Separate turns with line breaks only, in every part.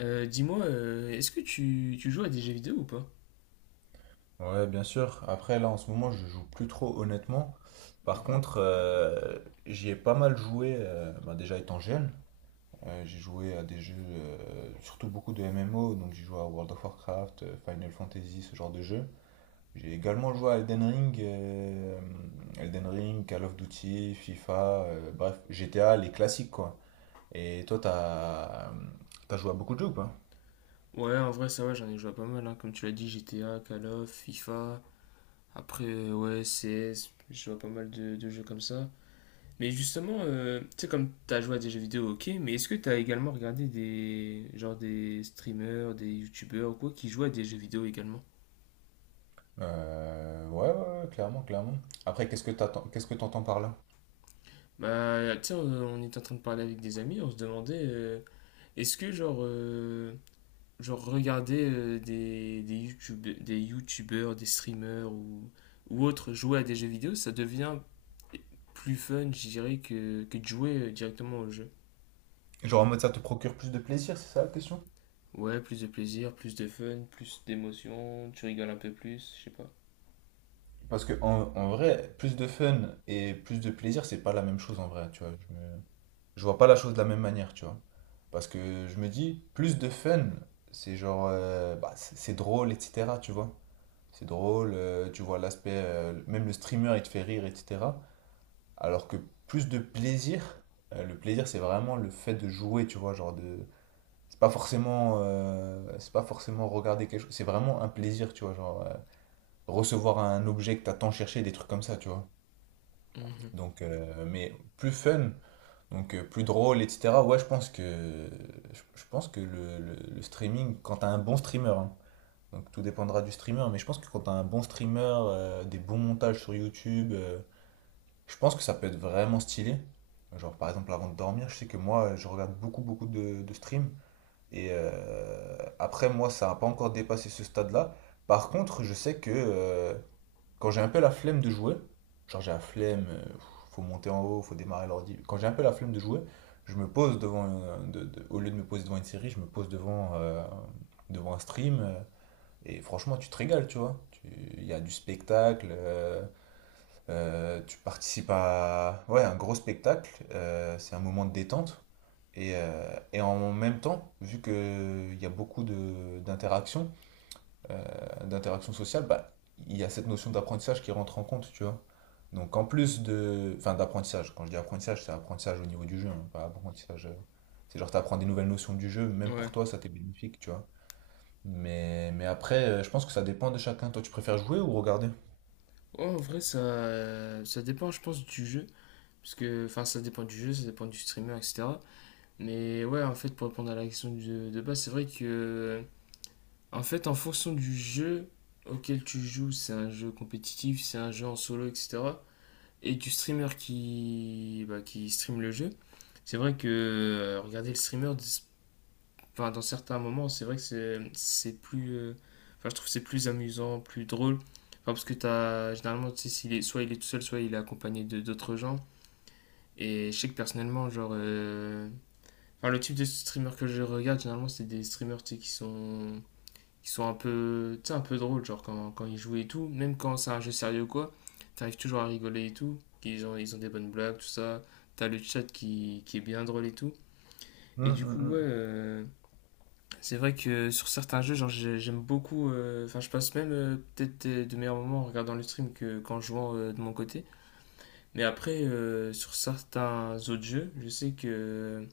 Dis-moi, est-ce que tu joues à des jeux vidéo ou pas?
Ouais, bien sûr. Après, là, en ce moment, je joue plus trop, honnêtement. Par
Mhm.
contre, j'y ai pas mal joué, bah, déjà étant jeune. J'ai joué à des jeux, surtout beaucoup de MMO, donc j'ai joué à World of Warcraft, Final Fantasy, ce genre de jeu. J'ai également joué à Elden Ring, Call of Duty, FIFA, bref, GTA, les classiques, quoi. Et toi, t'as joué à beaucoup de jeux ou pas?
Ouais, en vrai, ça va, j'en ai joué à pas mal, hein. Comme tu l'as dit, GTA, Call of, FIFA, après, ouais, CS, je joue à pas mal de jeux comme ça. Mais justement, tu sais, comme t'as joué à des jeux vidéo, ok, mais est-ce que t'as également regardé genre des streamers, des youtubeurs ou quoi, qui jouent à des jeux vidéo également?
Ouais, ouais, ouais, clairement, clairement. Après, qu'est-ce que t'entends par là?
Bah, tu sais, on était en train de parler avec des amis, on se demandait, est-ce que, genre regarder YouTube, des youtubeurs, des streamers ou autres jouer à des jeux vidéo, ça devient plus fun, je dirais, que de jouer directement au jeu.
Genre en mode ça te procure plus de plaisir, c'est ça la question?
Ouais, plus de plaisir, plus de fun, plus d'émotion, tu rigoles un peu plus, je sais pas.
Parce que en vrai, plus de fun et plus de plaisir, c'est pas la même chose en vrai, tu vois. Je vois pas la chose de la même manière, tu vois. Parce que je me dis, plus de fun, c'est genre, bah, c'est drôle, etc., tu vois. C'est drôle, tu vois l'aspect, même le streamer, il te fait rire, etc. Alors que plus de plaisir, le plaisir, c'est vraiment le fait de jouer, tu vois, genre de. C'est pas forcément regarder quelque chose, c'est vraiment un plaisir, tu vois, genre, recevoir un objet que t'as tant cherché, des trucs comme ça, tu vois.
Mhm.
Donc, mais plus fun, donc plus drôle, etc. Ouais, je pense que le streaming, quand t'as un bon streamer, hein, donc tout dépendra du streamer, mais je pense que quand t'as un bon streamer, des bons montages sur YouTube, je pense que ça peut être vraiment stylé. Genre, par exemple, avant de dormir, je sais que moi, je regarde beaucoup, beaucoup de streams. Et après, moi, ça n'a pas encore dépassé ce stade-là. Par contre, je sais que quand j'ai un peu la flemme de jouer, genre j'ai la flemme, faut monter en haut, faut démarrer l'ordi. Quand j'ai un peu la flemme de jouer, je me pose devant, au lieu de me poser devant une série, je me pose devant un stream. Et franchement, tu te régales, tu vois. Il y a du spectacle, tu participes à ouais, un gros spectacle, c'est un moment de détente. Et en même temps, vu qu'il y a beaucoup d'interaction sociale, bah, il y a cette notion d'apprentissage qui rentre en compte, tu vois. Enfin d'apprentissage, quand je dis apprentissage, c'est apprentissage au niveau du jeu, hein, pas apprentissage. C'est genre t'apprends des nouvelles notions du jeu, même
Ouais.
pour toi ça t'est bénéfique, tu vois. Mais après, je pense que ça dépend de chacun. Toi, tu préfères jouer ou regarder?
Ouais, en vrai, ça dépend, je pense, du jeu. Parce que, enfin, ça dépend du jeu, ça dépend du streamer, etc. Mais ouais, en fait, pour répondre à la question de base, c'est vrai que, en fait, en fonction du jeu auquel tu joues, c'est un jeu compétitif, c'est un jeu en solo, etc. Et du streamer qui, bah, qui stream le jeu, c'est vrai que regarder le streamer, enfin, dans certains moments, c'est vrai que c'est plus. Enfin, je trouve que c'est plus amusant, plus drôle. Enfin, parce que t'as, généralement, tu sais, soit il est tout seul, soit il est accompagné de d'autres gens. Et je sais que personnellement, enfin, le type de streamer que je regarde, généralement, c'est des streamers, tu sais, qui sont un peu, tu sais, un peu drôles, genre quand ils jouent et tout, même quand c'est un jeu sérieux ou quoi, t'arrives toujours à rigoler et tout, ils ont des bonnes blagues, tout ça, t'as le chat qui est bien drôle et tout. Et
Hum,
du
hum,
coup, ouais,
hum.
c'est vrai que sur certains jeux, j'aime beaucoup, enfin je passe même peut-être de meilleurs moments en regardant le stream que qu'en jouant de mon côté. Mais après, sur certains autres jeux,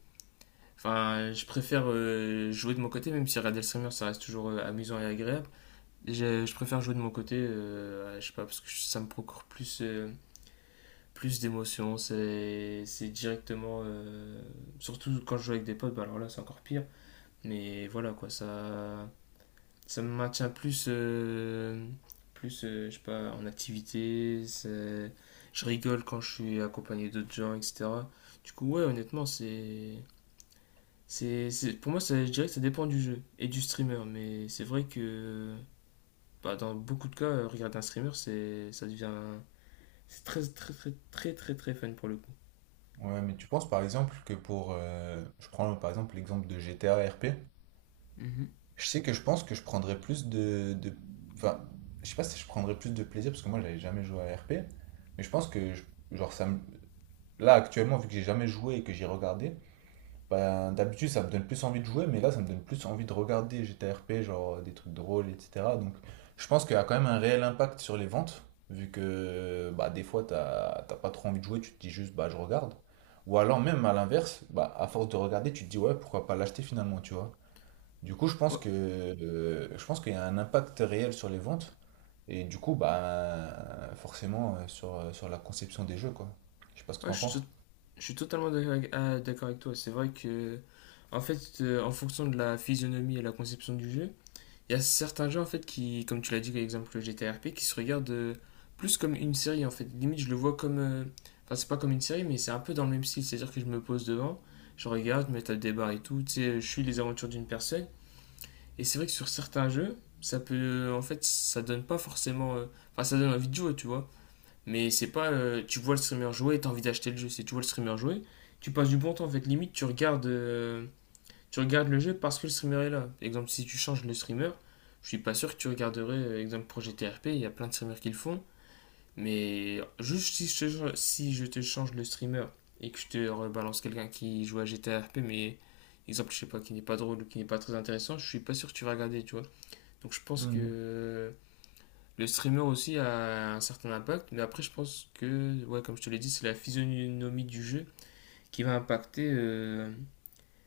enfin je préfère jouer de mon côté, même si regarder le streamer, ça reste toujours amusant et agréable. Je préfère jouer de mon côté, ouais, je sais pas, parce que ça me procure plus d'émotions. C'est directement. Surtout quand je joue avec des potes, bah alors là, c'est encore pire. Mais voilà, quoi, ça me maintient plus. Plus, je sais pas, en activité. Je rigole quand je suis accompagné d'autres gens, etc. Du coup, ouais, honnêtement, pour moi, ça, je dirais que ça dépend du jeu et du streamer, mais c'est vrai que bah, dans beaucoup de cas, regarder un streamer, ça devient. C'est très, très, très, très, très, très fun pour le coup.
Ouais, mais tu penses par exemple que je prends par exemple l'exemple de GTA RP.
Mhm.
Je sais que je pense que je prendrais plus Enfin, je sais pas si je prendrais plus de plaisir, parce que moi, j'avais jamais joué à RP. Mais je pense genre, ça me. Là, actuellement, vu que j'ai jamais joué et que j'ai regardé, ben, d'habitude, ça me donne plus envie de jouer, mais là, ça me donne plus envie de regarder GTA RP, genre, des trucs drôles, etc. Donc, je pense qu'il y a quand même un réel impact sur les ventes, vu que, bah, des fois, t'as pas trop envie de jouer, tu te dis juste, bah, je regarde. Ou alors, même à l'inverse, bah, à force de regarder, tu te dis, ouais, pourquoi pas l'acheter finalement, tu vois. Du coup, je pense
Ouais,
que je pense qu'il y a un impact réel sur les ventes et du coup, bah forcément sur la conception des jeux, quoi. Je sais pas ce que
ouais,
t'en
je suis,
penses.
je suis totalement d'accord d'accord avec toi. C'est vrai que, en fait, en fonction de la physionomie et la conception du jeu, il y a certains jeux, en fait, qui, comme tu l'as dit, par exemple le GTRP, qui se regardent plus comme une série, en fait. Limite, je le vois comme. Enfin, c'est pas comme une série, mais c'est un peu dans le même style. C'est-à-dire que je me pose devant, je regarde, je me tape des barres et tout. Tu sais, je suis les aventures d'une personne. Et c'est vrai que sur certains jeux, ça peut. En fait, ça donne pas forcément. Enfin, ça donne envie de jouer, tu vois. Mais c'est pas. Tu vois le streamer jouer et t'as envie d'acheter le jeu. C'est tu vois le streamer jouer, tu passes du bon temps. En fait, limite, tu regardes le jeu parce que le streamer est là. Exemple, si tu changes le streamer, je suis pas sûr que tu regarderais. Exemple, Projet TRP, il y a plein de streamers qui le font. Mais juste si je te change le streamer et que je te rebalance quelqu'un qui joue à GTA RP, mais exemple, je sais pas, qui n'est pas drôle ou qui n'est pas très intéressant, je suis pas sûr que tu vas regarder, tu vois. Donc je pense
Hmm,
que le streamer aussi a un certain impact, mais après je pense que, ouais, comme je te l'ai dit, c'est la physionomie du jeu qui va impacter, euh,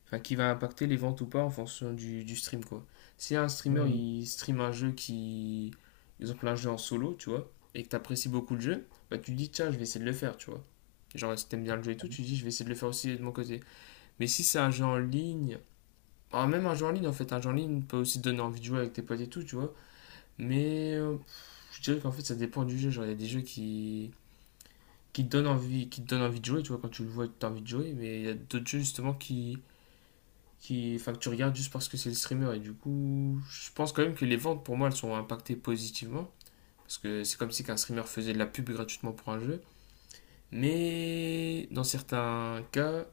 enfin, qui va impacter les ventes ou pas en fonction du stream, quoi. Si un streamer,
hmm.
il stream un jeu qui, par exemple, un jeu en solo, tu vois, et que t'apprécies beaucoup le jeu, bah tu te dis, tiens, je vais essayer de le faire, tu vois. Genre, si t'aimes bien le jeu et tout, tu te dis, je vais essayer de le faire aussi de mon côté. Mais si c'est un jeu en ligne, alors même un jeu en ligne, en fait, un jeu en ligne peut aussi te donner envie de jouer avec tes potes et tout, tu vois. Mais je dirais qu'en fait, ça dépend du jeu. Genre, il y a des jeux qui te donnent envie, qui te donnent envie de jouer, tu vois, quand tu le vois, tu as envie de jouer. Mais il y a d'autres jeux, justement, enfin, que tu regardes juste parce que c'est le streamer. Et du coup, je pense quand même que les ventes, pour moi, elles sont impactées positivement. Parce que c'est comme si qu'un streamer faisait de la pub gratuitement pour un jeu. Mais dans certains cas,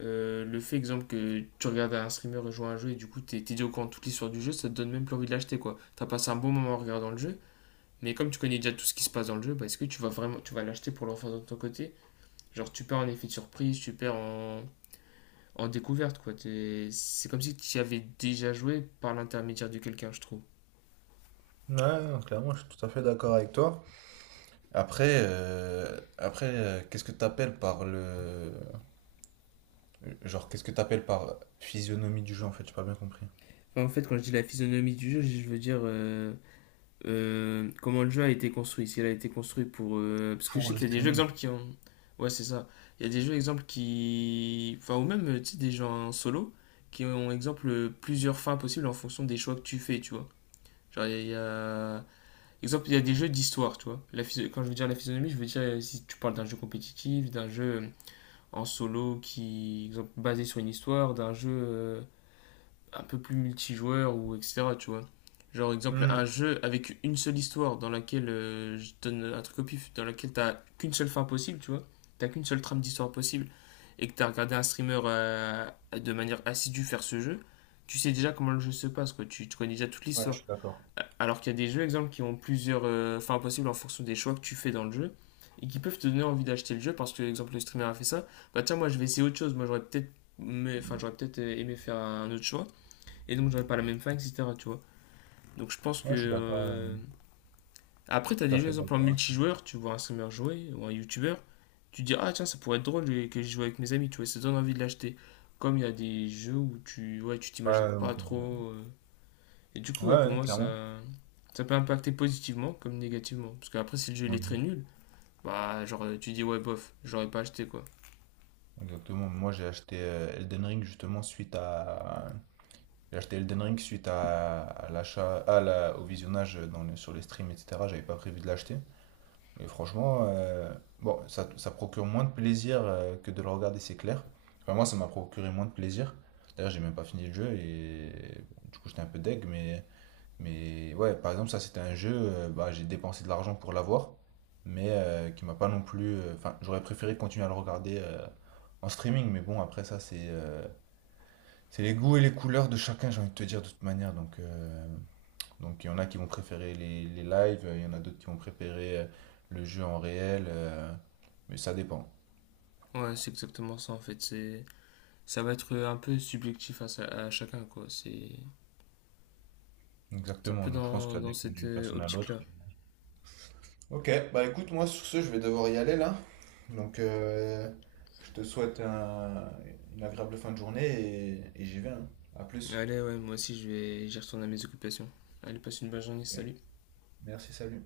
le fait, exemple, que tu regardes un streamer jouer à un jeu et du coup, t'es dit au courant de toute l'histoire du jeu, ça te donne même plus envie de l'acheter, quoi. T'as passé un bon moment en regardant le jeu. Mais comme tu connais déjà tout ce qui se passe dans le jeu, bah, est-ce que tu vas l'acheter pour l'enfant de ton côté? Genre tu perds en effet de surprise, tu perds en découverte, quoi. C'est comme si tu y avais déjà joué par l'intermédiaire de quelqu'un, je trouve.
Ouais, non, clairement, je suis tout à fait d'accord avec toi. Après, qu'est-ce que t'appelles par physionomie du jeu en fait, j'ai pas bien compris.
Enfin, en fait, quand je dis la physionomie du jeu, je veux dire comment le jeu a été construit. S'il a été construit pour. Parce que je
Pour
sais
le
qu'il y a des jeux exemples
streaming.
qui ont ouais c'est ça, il y a des jeux exemples qui, enfin, ou même tu sais, des gens en solo qui ont exemple plusieurs fins possibles en fonction des choix que tu fais, tu vois. Genre il y a, exemple, il y a des jeux d'histoire, tu vois. La Quand je veux dire la physionomie, je veux dire si tu parles d'un jeu compétitif, d'un jeu en solo qui, exemple, basé sur une histoire, d'un jeu un peu plus multijoueur ou etc. Tu vois. Genre, exemple, un
Hmm.
jeu avec une seule histoire dans laquelle je donne un truc au pif, dans laquelle t'as qu'une seule fin possible, tu vois. T'as qu'une seule trame d'histoire possible et que t'as regardé un streamer de manière assidue faire ce jeu, tu sais déjà comment le jeu se passe, quoi. Tu connais déjà toute
Ouais, je
l'histoire.
suis d'accord.
Alors qu'il y a des jeux, exemple, qui ont plusieurs fins possibles en fonction des choix que tu fais dans le jeu et qui peuvent te donner envie d'acheter le jeu parce que, exemple, le streamer a fait ça. Bah tiens, moi je vais essayer autre chose. Moi j'aurais peut-être mais Enfin, j'aurais peut-être aimé faire un autre choix et donc j'aurais pas la même fin, etc., tu vois. Donc je pense que
Ouais, je suis d'accord. euh, je
après t'as
suis tout
des
à
jeux
fait
exemple en
d'accord.
multijoueur, tu vois un streamer jouer ou un youtubeur, tu te dis ah tiens ça pourrait être drôle que je joue avec mes amis, tu vois, ça donne envie de l'acheter, comme il y a des jeux où tu ouais, tu
Ouais,
t'imagines
ouais,
pas
ok,
trop, et du coup,
ouais,
ouais,
ouais,
pour
ouais,
moi,
clairement.
ça peut impacter positivement comme négativement. Parce qu'après, si le jeu il est très
Ouais.
nul, bah, tu dis, ouais, bof, j'aurais pas acheté, quoi.
Exactement. Moi, j'ai acheté Elden Ring suite à l'achat à au visionnage dans sur les streams etc. J'avais pas prévu de l'acheter. Et franchement, bon, ça procure moins de plaisir que de le regarder, c'est clair. Enfin, moi, ça m'a procuré moins de plaisir. D'ailleurs, j'ai même pas fini le jeu et du coup, j'étais un peu deg, mais ouais, par exemple, ça c'était un jeu, bah, j'ai dépensé de l'argent pour l'avoir, mais qui m'a pas non plus. Enfin, j'aurais préféré continuer à le regarder en streaming, mais bon, après ça, c'est les goûts et les couleurs de chacun, j'ai envie de te dire de toute manière. Donc il y en a qui vont préférer les lives, il y en a d'autres qui vont préférer le jeu en réel, mais ça dépend.
Ouais, c'est exactement ça, en fait. Ça va être un peu subjectif à chacun, quoi. C'est un
Exactement,
peu
donc je pense que
dans,
ça
dans
dépend
cette
d'une personne à l'autre.
optique-là.
Ok, bah écoute, moi sur ce, je vais devoir y aller là. Donc, je te souhaite une agréable fin de journée et j'y vais, hein. À plus.
Allez, ouais, moi aussi, j'y retourne à mes occupations. Allez, passe une bonne journée,
Ok.
salut.
Merci, salut.